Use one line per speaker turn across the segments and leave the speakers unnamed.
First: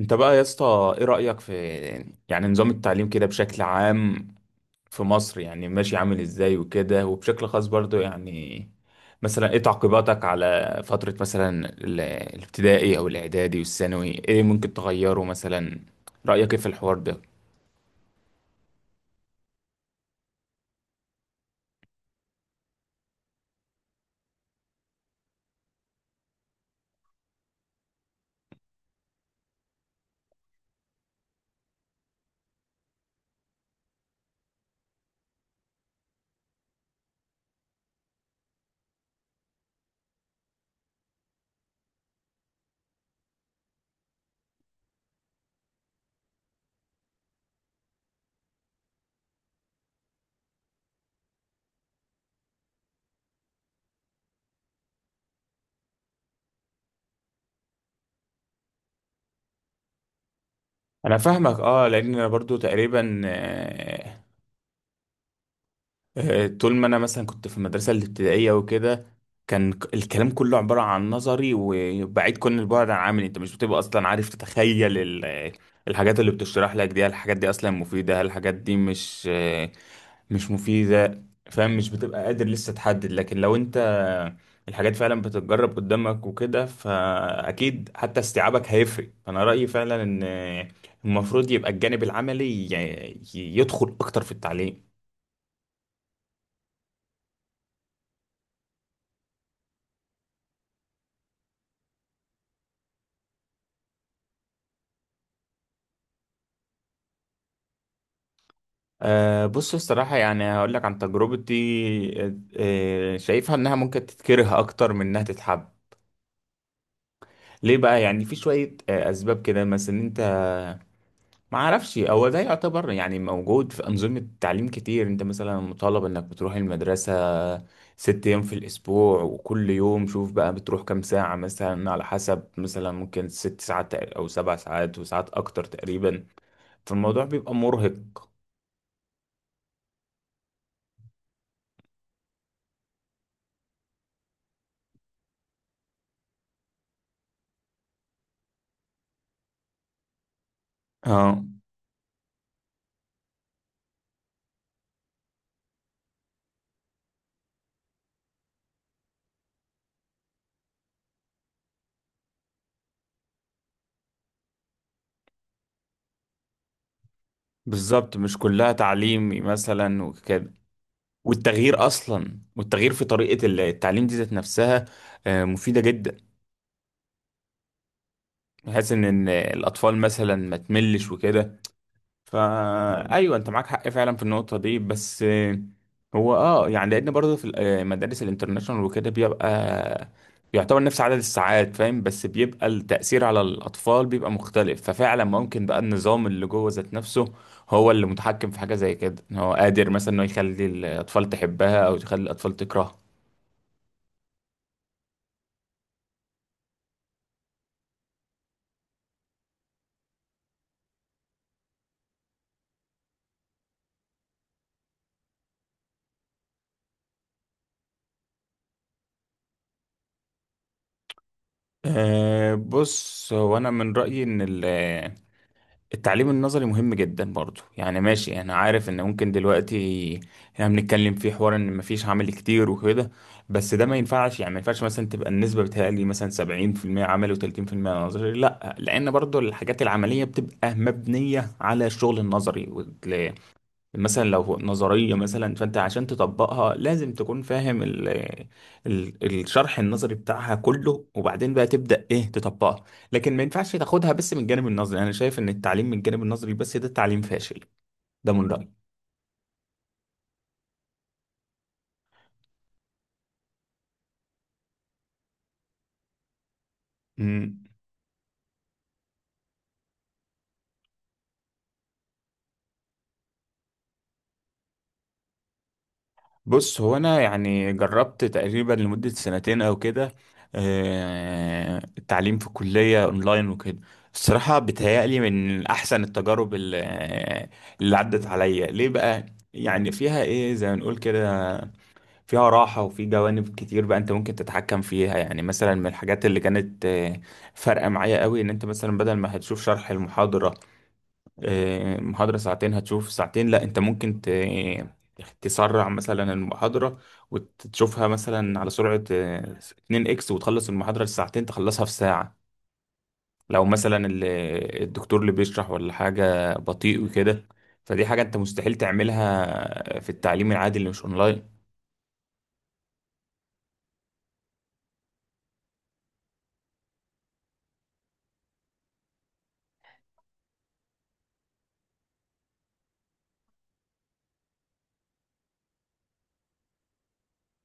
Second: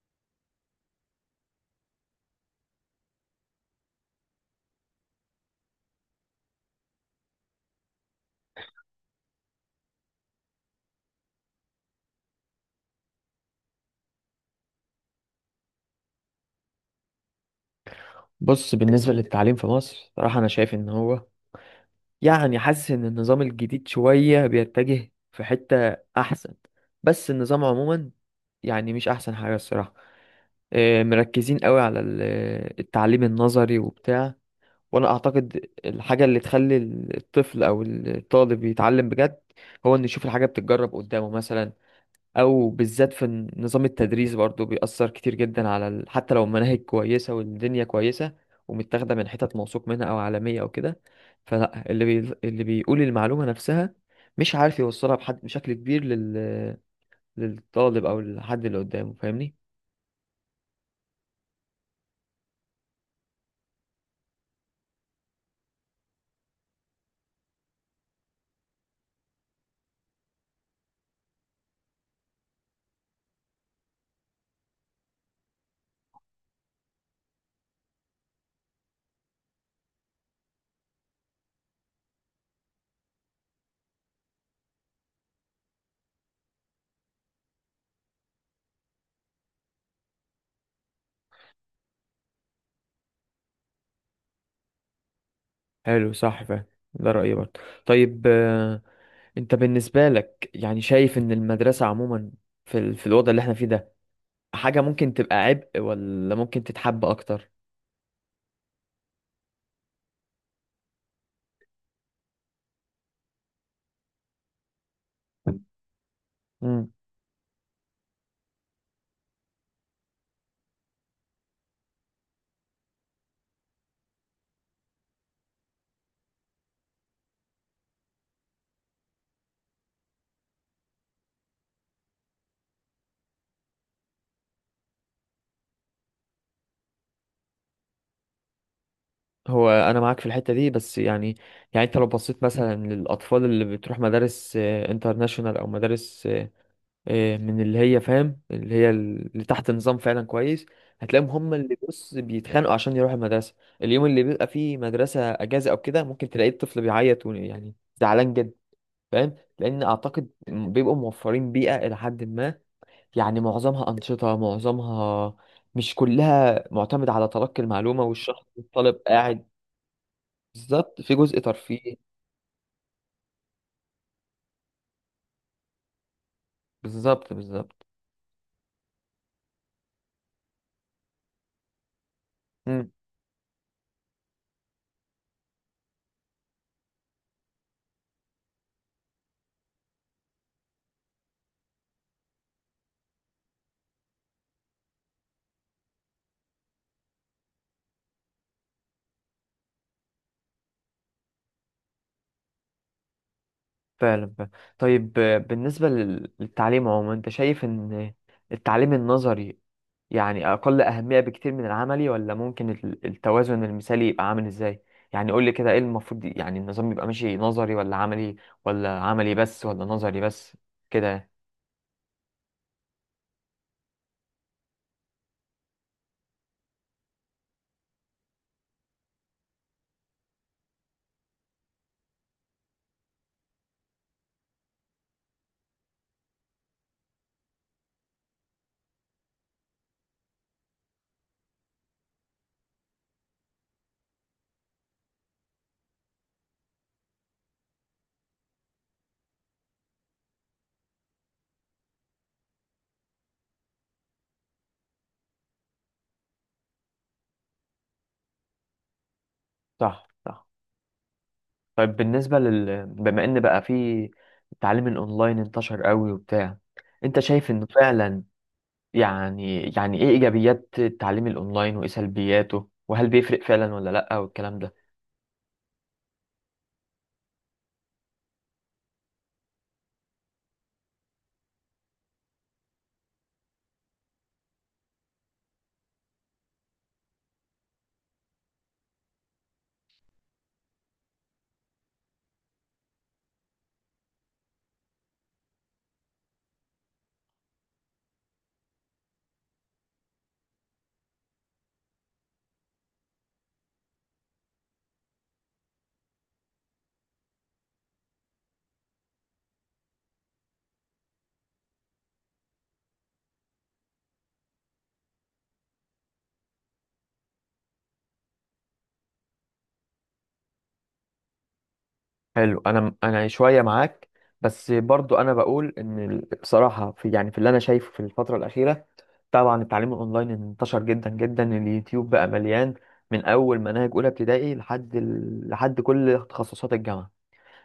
انت بقى يا اسطى، ايه رأيك في يعني نظام التعليم كده بشكل عام في مصر؟ يعني ماشي عامل ازاي وكده، وبشكل خاص برضو يعني مثلا ايه تعقيباتك على فترة مثلا الابتدائي او الاعدادي والثانوي؟ ايه ممكن تغيره مثلا؟ رأيك ايه في الحوار ده؟
بص، بالنسبة للتعليم في مصر صراحة أنا شايف إن هو يعني حاسس إن النظام الجديد شوية بيتجه في حتة أحسن. بس النظام عموما يعني مش أحسن حاجة الصراحة. مركزين قوي التعليم النظري وبتاع. وأنا أعتقد الحاجة اللي تخلي الطفل أو الطالب يتعلم بجد هو إنه يشوف الحاجة بتتجرب قدامه مثلا، او بالذات في نظام التدريس برضو بيأثر كتير جدا حتى لو المناهج كويسة والدنيا كويسة ومتاخدة من حتت موثوق منها او عالمية او كده. فلا اللي بيقول المعلومة نفسها مش عارف يوصلها بحد بشكل كبير للطالب او للحد اللي قدامه، فاهمني؟
انا فاهمك اه، لان انا برضو تقريبا طول ما انا مثلا كنت في المدرسه الابتدائيه وكده، كان الكلام كله عباره عن نظري وبعيد كل البعد عن عملي. انت مش بتبقى اصلا عارف تتخيل الحاجات اللي بتشرح لك دي. هل الحاجات دي اصلا مفيده؟ هل الحاجات دي مش مفيده؟ فاهم، مش بتبقى قادر لسه تحدد. لكن لو انت الحاجات فعلا بتتجرب قدامك وكده، فاكيد حتى استيعابك هيفرق. فانا رايي فعلا ان المفروض يبقى الجانب العملي يدخل اكتر في التعليم.
حلو، صح، فاهم. ده رأيي برضه. طيب، انت بالنسبة لك يعني شايف ان المدرسة عموما في الوضع اللي احنا فيه ده حاجة ممكن تبقى عبء ولا ممكن تتحب اكتر؟
أه بص، الصراحة يعني هقول لك عن تجربتي. أه، شايفها انها ممكن تتكره اكتر من انها تتحب.
مم.
ليه بقى؟ يعني في شوية أه اسباب كده، مثلا إن انت، ما اعرفش هو ده يعتبر يعني موجود في انظمة تعليم كتير، انت مثلا مطالب انك بتروح المدرسة 6 ايام في الاسبوع، وكل يوم شوف بقى بتروح كام ساعة، مثلا على حسب، مثلا ممكن 6 ساعات او 7 ساعات وساعات اكتر تقريبا. فالموضوع بيبقى مرهق.
هو انا معاك في الحته دي بس يعني، يعني انت لو بصيت مثلا للاطفال اللي بتروح مدارس انترناشونال او مدارس من اللي هي فاهم اللي هي اللي تحت نظام فعلا كويس، هتلاقيهم
اه
هم اللي بص بيتخانقوا عشان يروحوا المدرسه. اليوم اللي بيبقى فيه مدرسه اجازه او كده ممكن تلاقي الطفل بيعيط يعني زعلان جدا. فاهم، لان اعتقد بيبقوا موفرين بيئه الى حد ما، يعني معظمها انشطه، معظمها مش كلها معتمد على تلقي المعلومه
بالظبط، مش
والشخص
كلها
الطالب
تعليم
قاعد.
مثلا وكده.
بالظبط، في جزء
والتغيير
ترفيه.
اصلا، والتغيير في طريقه التعليم دي ذات نفسها مفيده جدا،
بالظبط بالظبط.
بحيث ان إن الاطفال مثلا ما تملش وكده.
امم.
فا ايوه، انت معاك حق فعلا في النقطه دي، بس هو اه يعني لان برضه في مدارس الانترناشونال وكده بيبقى يعتبر نفس عدد الساعات، فاهم، بس بيبقى التأثير على الأطفال بيبقى مختلف. ففعلا ممكن بقى النظام اللي جوه ذات نفسه هو اللي متحكم في حاجة زي كده، إن هو قادر مثلا إنه يخلي الأطفال تحبها أو يخلي الأطفال تكرهها.
فعلا فعلا. طيب، بالنسبة للتعليم عموما انت شايف ان التعليم النظري يعني اقل اهمية بكتير من العملي، ولا ممكن التوازن المثالي يبقى عامل ازاي؟ يعني قول لي كده ايه المفروض، يعني النظام يبقى ماشي نظري ولا عملي، ولا عملي بس ولا نظري بس، كده.
أه بص، هو انا من رايي ان التعليم النظري مهم جدا برضو. يعني ماشي، انا عارف ان ممكن دلوقتي احنا بنتكلم في حوار ان مفيش عمل كتير وكده، بس ده ما ينفعش. يعني ما ينفعش مثلا تبقى النسبه بتهيألي مثلا 70% عمل و30% نظري، لا، لان برضو الحاجات العمليه بتبقى مبنيه على الشغل النظري. مثلا لو نظرية مثلا، فأنت عشان تطبقها لازم تكون فاهم ال الشرح النظري بتاعها كله، وبعدين بقى تبدأ إيه تطبقها. لكن ما ينفعش تاخدها بس من الجانب النظري. أنا شايف إن التعليم من الجانب النظري بس ده تعليم فاشل، ده من رأيي.
صح، صح. طيب، بالنسبة بما ان بقى في التعليم الاونلاين انتشر قوي وبتاع، انت شايف
مم.
انه فعلا يعني ايه ايجابيات التعليم الاونلاين وايه سلبياته، وهل بيفرق فعلا ولا لا، والكلام ده؟
بص، هو انا يعني جربت تقريبا لمدة سنتين او كده التعليم في الكلية اونلاين وكده. الصراحة بتهيألي من احسن التجارب اللي عدت عليا. ليه بقى؟ يعني فيها ايه زي ما نقول كده، فيها راحة، وفي جوانب كتير بقى انت ممكن تتحكم فيها. يعني مثلا من الحاجات اللي كانت فارقة معايا قوي، ان انت مثلا بدل ما هتشوف شرح المحاضرة، محاضرة ساعتين هتشوف ساعتين، لا، انت ممكن تسرع مثلا المحاضرة وتشوفها مثلا على سرعة 2 اكس، وتخلص المحاضرة الساعتين تخلصها في ساعة، لو مثلا الدكتور اللي بيشرح ولا حاجة بطيء وكده. فدي حاجة انت مستحيل تعملها في التعليم العادي اللي مش اونلاين.
حلو. انا شويه معاك، بس برضو انا بقول ان بصراحه في، يعني في اللي انا شايفه في الفتره الاخيره، طبعا التعليم الاونلاين انتشر جدا جدا. اليوتيوب بقى مليان، من اول مناهج اولى ابتدائي لحد كل تخصصات الجامعه.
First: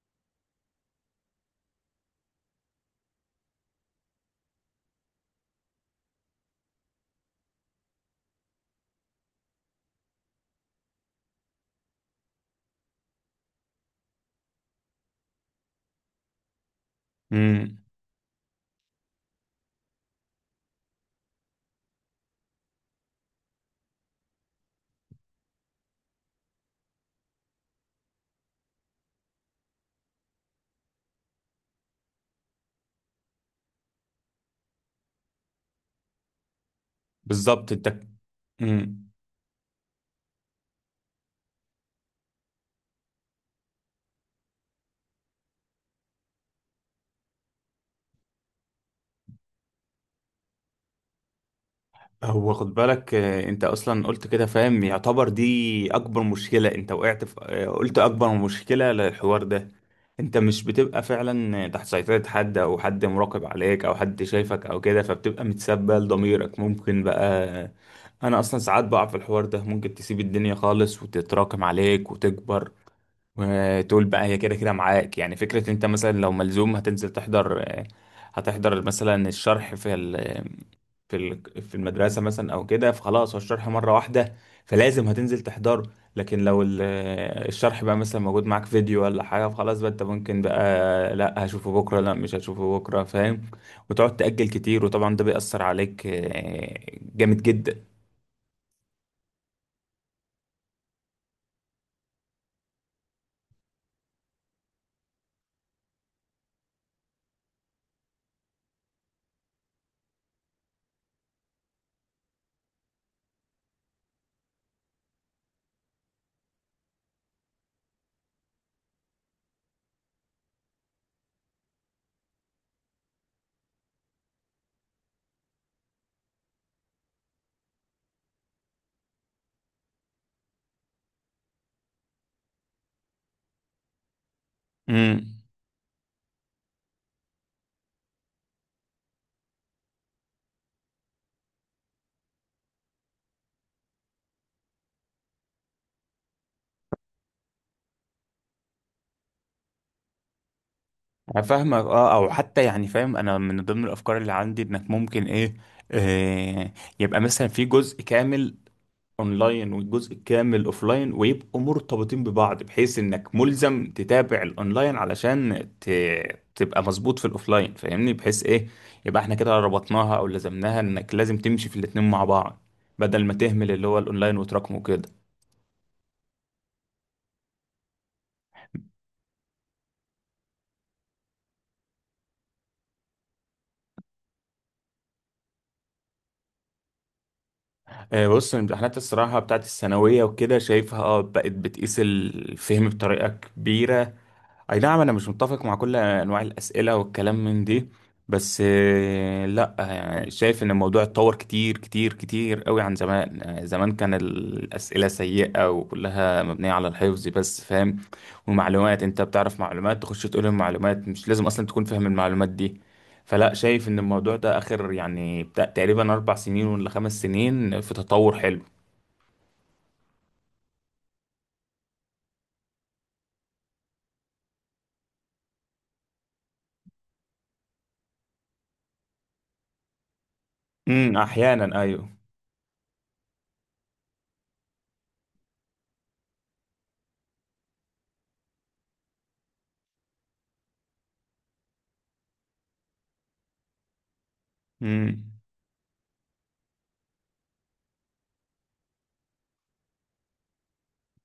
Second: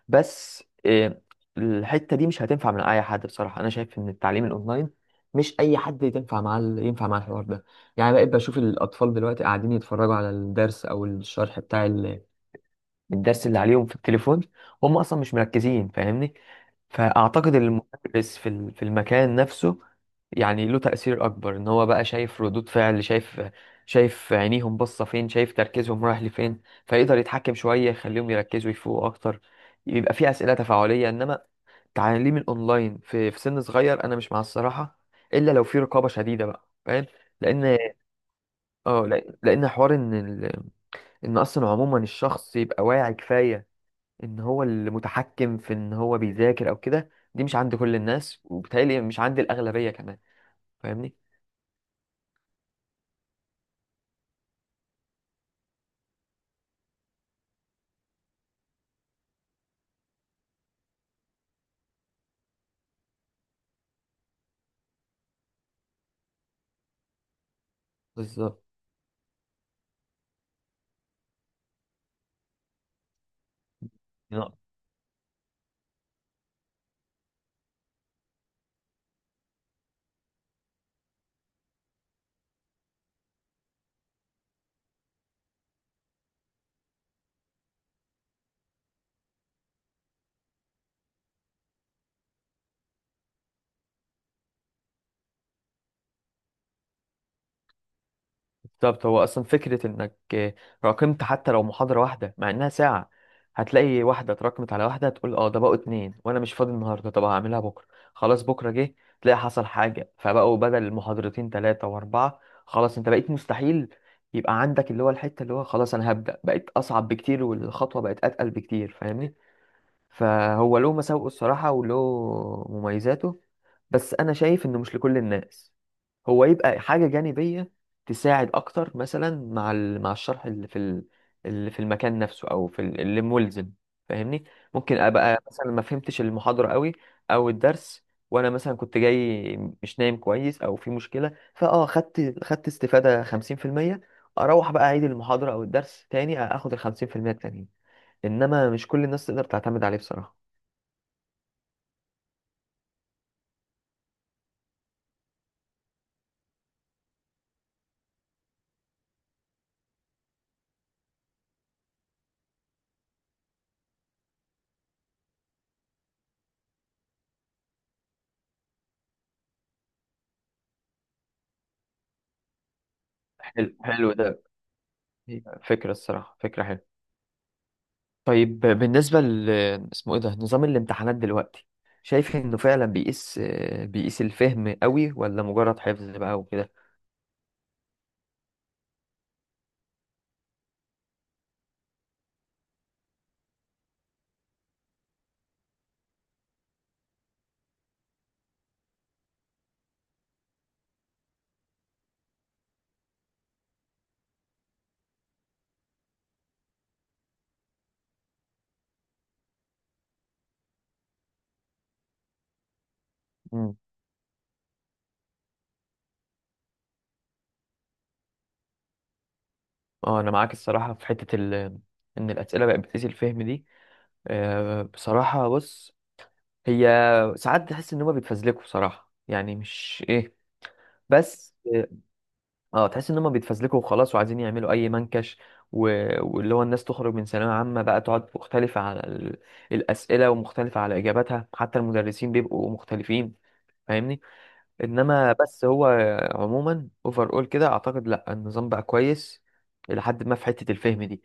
بس الحتة دي مش هتنفع من أي حد. بصراحة أنا شايف إن التعليم الأونلاين مش أي حد ينفع ينفع مع الحوار ده. يعني بقيت بشوف الأطفال دلوقتي قاعدين يتفرجوا على الدرس أو الشرح بتاع الدرس اللي عليهم في التليفون، هم اصلا مش مركزين، فاهمني؟ فاعتقد ان
امم،
المدرس في المكان نفسه يعني له تأثير اكبر، ان هو بقى شايف ردود فعل، شايف عينيهم باصه فين، شايف تركيزهم رايح لفين، فيقدر يتحكم شويه يخليهم يركزوا يفوقوا اكتر، يبقى في اسئله تفاعليه. انما تعليم الاونلاين في سن صغير انا مش مع الصراحه، الا لو في رقابه شديده بقى، فاهم؟
بالظبط.
لان
انت،
اه
امم،
لان لأن حوار ان ان اصلا عموما الشخص يبقى واعي كفايه ان هو المتحكم في ان هو بيذاكر او كده، دي مش عند كل الناس، وبالتالي مش عند الاغلبيه كمان، فاهمني؟
هو خد بالك انت اصلا قلت كده، فاهم، يعتبر دي اكبر مشكلة انت وقعت في، قلت اكبر مشكلة للحوار ده. انت مش بتبقى فعلا تحت سيطرة حد او حد مراقب عليك او حد شايفك او كده، فبتبقى متسبة لضميرك. ممكن بقى آه، انا اصلا
بالظبط.
ساعات بقع في الحوار ده. ممكن تسيب الدنيا خالص وتتراكم عليك وتكبر، وتقول بقى هي
نعم.
كده كده معاك. يعني فكرة انت مثلا لو ملزوم هتنزل تحضر، هتحضر مثلا الشرح في، في في المدرسه مثلا او كده، فخلاص، هو الشرح مره واحده، فلازم هتنزل تحضره. لكن لو الشرح بقى مثلا موجود معاك فيديو ولا حاجه، فخلاص بقى انت ممكن بقى لا هشوفه بكره، لا مش هشوفه بكره، فاهم، وتقعد تأجل كتير، وطبعا ده بيأثر عليك جامد جدا.
بالظبط. هو اصلا فكره انك راكمت حتى لو محاضره واحده مع انها ساعه، هتلاقي واحده اتراكمت على واحده، تقول اه ده بقوا اتنين وانا مش فاضي النهارده، طب هعملها بكره، خلاص بكره جه تلاقي حصل حاجه فبقوا بدل محاضرتين ثلاثه واربعه، خلاص انت بقيت مستحيل يبقى عندك اللي هو الحته اللي هو خلاص انا هبدا، بقت اصعب بكتير والخطوه بقت اتقل بكتير، فاهمني؟ فهو له مساوئه الصراحة وله مميزاته، بس أنا شايف إنه مش لكل الناس. هو يبقى حاجة جانبية تساعد أكتر مثلا مع الشرح اللي اللي في المكان نفسه، أو اللي ملزم، فاهمني؟ ممكن
امم.
أبقى مثلا ما فهمتش المحاضرة قوي أو الدرس، وأنا مثلا كنت جاي مش نايم كويس أو في مشكلة، فأه خدت استفادة 50%، أروح بقى أعيد المحاضرة أو الدرس تاني أخد ال 50% التانيين. انما مش كل الناس تقدر تعتمد عليه بصراحه.
فاهمك اه. او حتى يعني، فاهم، انا من ضمن الافكار اللي عندي انك ممكن ايه، آه، يبقى مثلا في جزء كامل اونلاين والجزء الكامل اوفلاين، ويبقوا مرتبطين ببعض، بحيث انك ملزم تتابع الاونلاين علشان تبقى مظبوط في الاوفلاين، فاهمني، بحيث ايه، يبقى احنا كده ربطناها او لزمناها انك لازم تمشي في الاتنين مع بعض، بدل ما تهمل
حلو،
اللي هو
حلو
الاونلاين
ده.
وتراكمه كده.
هي فكره الصراحه، فكره حلوه. طيب بالنسبه اسمه ايه ده، نظام الامتحانات دلوقتي شايف انه فعلا بيقيس، بيقيس الفهم قوي ولا مجرد حفظ بقى وكده؟
بص، الامتحانات الصراحه بتاعت الثانويه وكده، شايفها اه بقت بتقيس الفهم بطريقه كبيره. اي نعم، انا مش متفق مع كل انواع الاسئله والكلام من دي، بس لا، يعني شايف ان الموضوع اتطور كتير كتير كتير قوي عن زمان. زمان كان الاسئله سيئه وكلها مبنيه على الحفظ بس، فاهم، ومعلومات انت بتعرف معلومات، تخش تقول المعلومات، مش لازم اصلا تكون فاهم المعلومات دي. فلا،
مم.
شايف ان الموضوع ده اخر يعني بتاع تقريبا 4 سنين ولا 5 سنين في تطور حلو.
اه انا معاك الصراحه في حته ان الاسئله بقت بتقيس الفهم دي. آه بصراحه بص، هي ساعات تحس ان هما بيتفزلكوا بصراحه، يعني مش ايه، بس
احيانا ايوه.
اه تحس ان هم بيتفزلكوا وخلاص وعايزين يعملوا اي منكش و... واللي هو الناس تخرج من ثانويه عامه بقى تقعد مختلفه على الاسئله ومختلفه على اجاباتها، حتى المدرسين بيبقوا مختلفين، فاهمني؟ انما
امم.
بس هو عموما اوفر اول كده اعتقد لا النظام بقى كويس الى حد ما في حته الفهم دي.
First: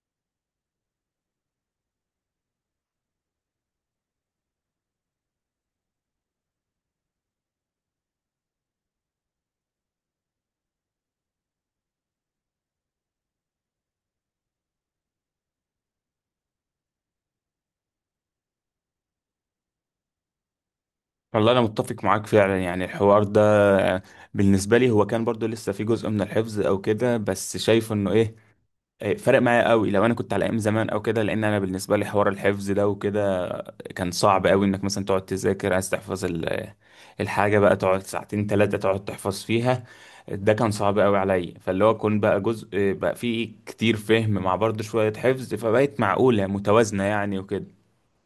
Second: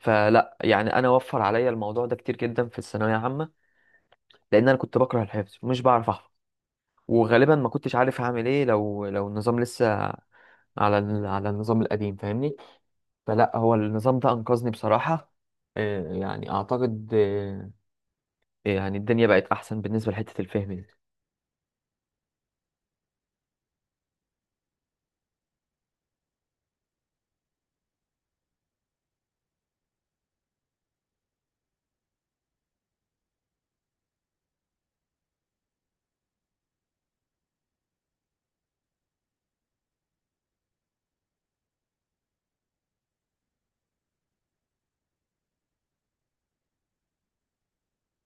فلا يعني انا وفر عليا الموضوع ده كتير جدا في الثانويه العامه، لان انا كنت بكره الحفظ ومش بعرف احفظ، وغالبا ما كنتش عارف هعمل ايه لو النظام لسه على النظام القديم، فاهمني؟ فلا هو النظام ده انقذني بصراحة. يعني اعتقد، يعني الدنيا بقت احسن بالنسبة لحتة الفهم دي.
والله انا متفق معاك فعلا. يعني الحوار ده آه، بالنسبه لي هو كان برضو لسه في جزء من الحفظ او كده، بس شايف انه ايه، فرق معايا قوي. لو انا كنت على ايام زمان او كده، لان انا بالنسبه لي حوار الحفظ ده وكده كان صعب قوي، انك مثلا تقعد تذاكر عايز تحفظ الحاجه، بقى تقعد ساعتين ثلاثه تقعد تحفظ فيها، ده كان صعب قوي عليا. فاللي هو كون بقى جزء بقى فيه كتير فهم مع برضو شويه حفظ، فبقت معقوله متوازنه يعني وكده.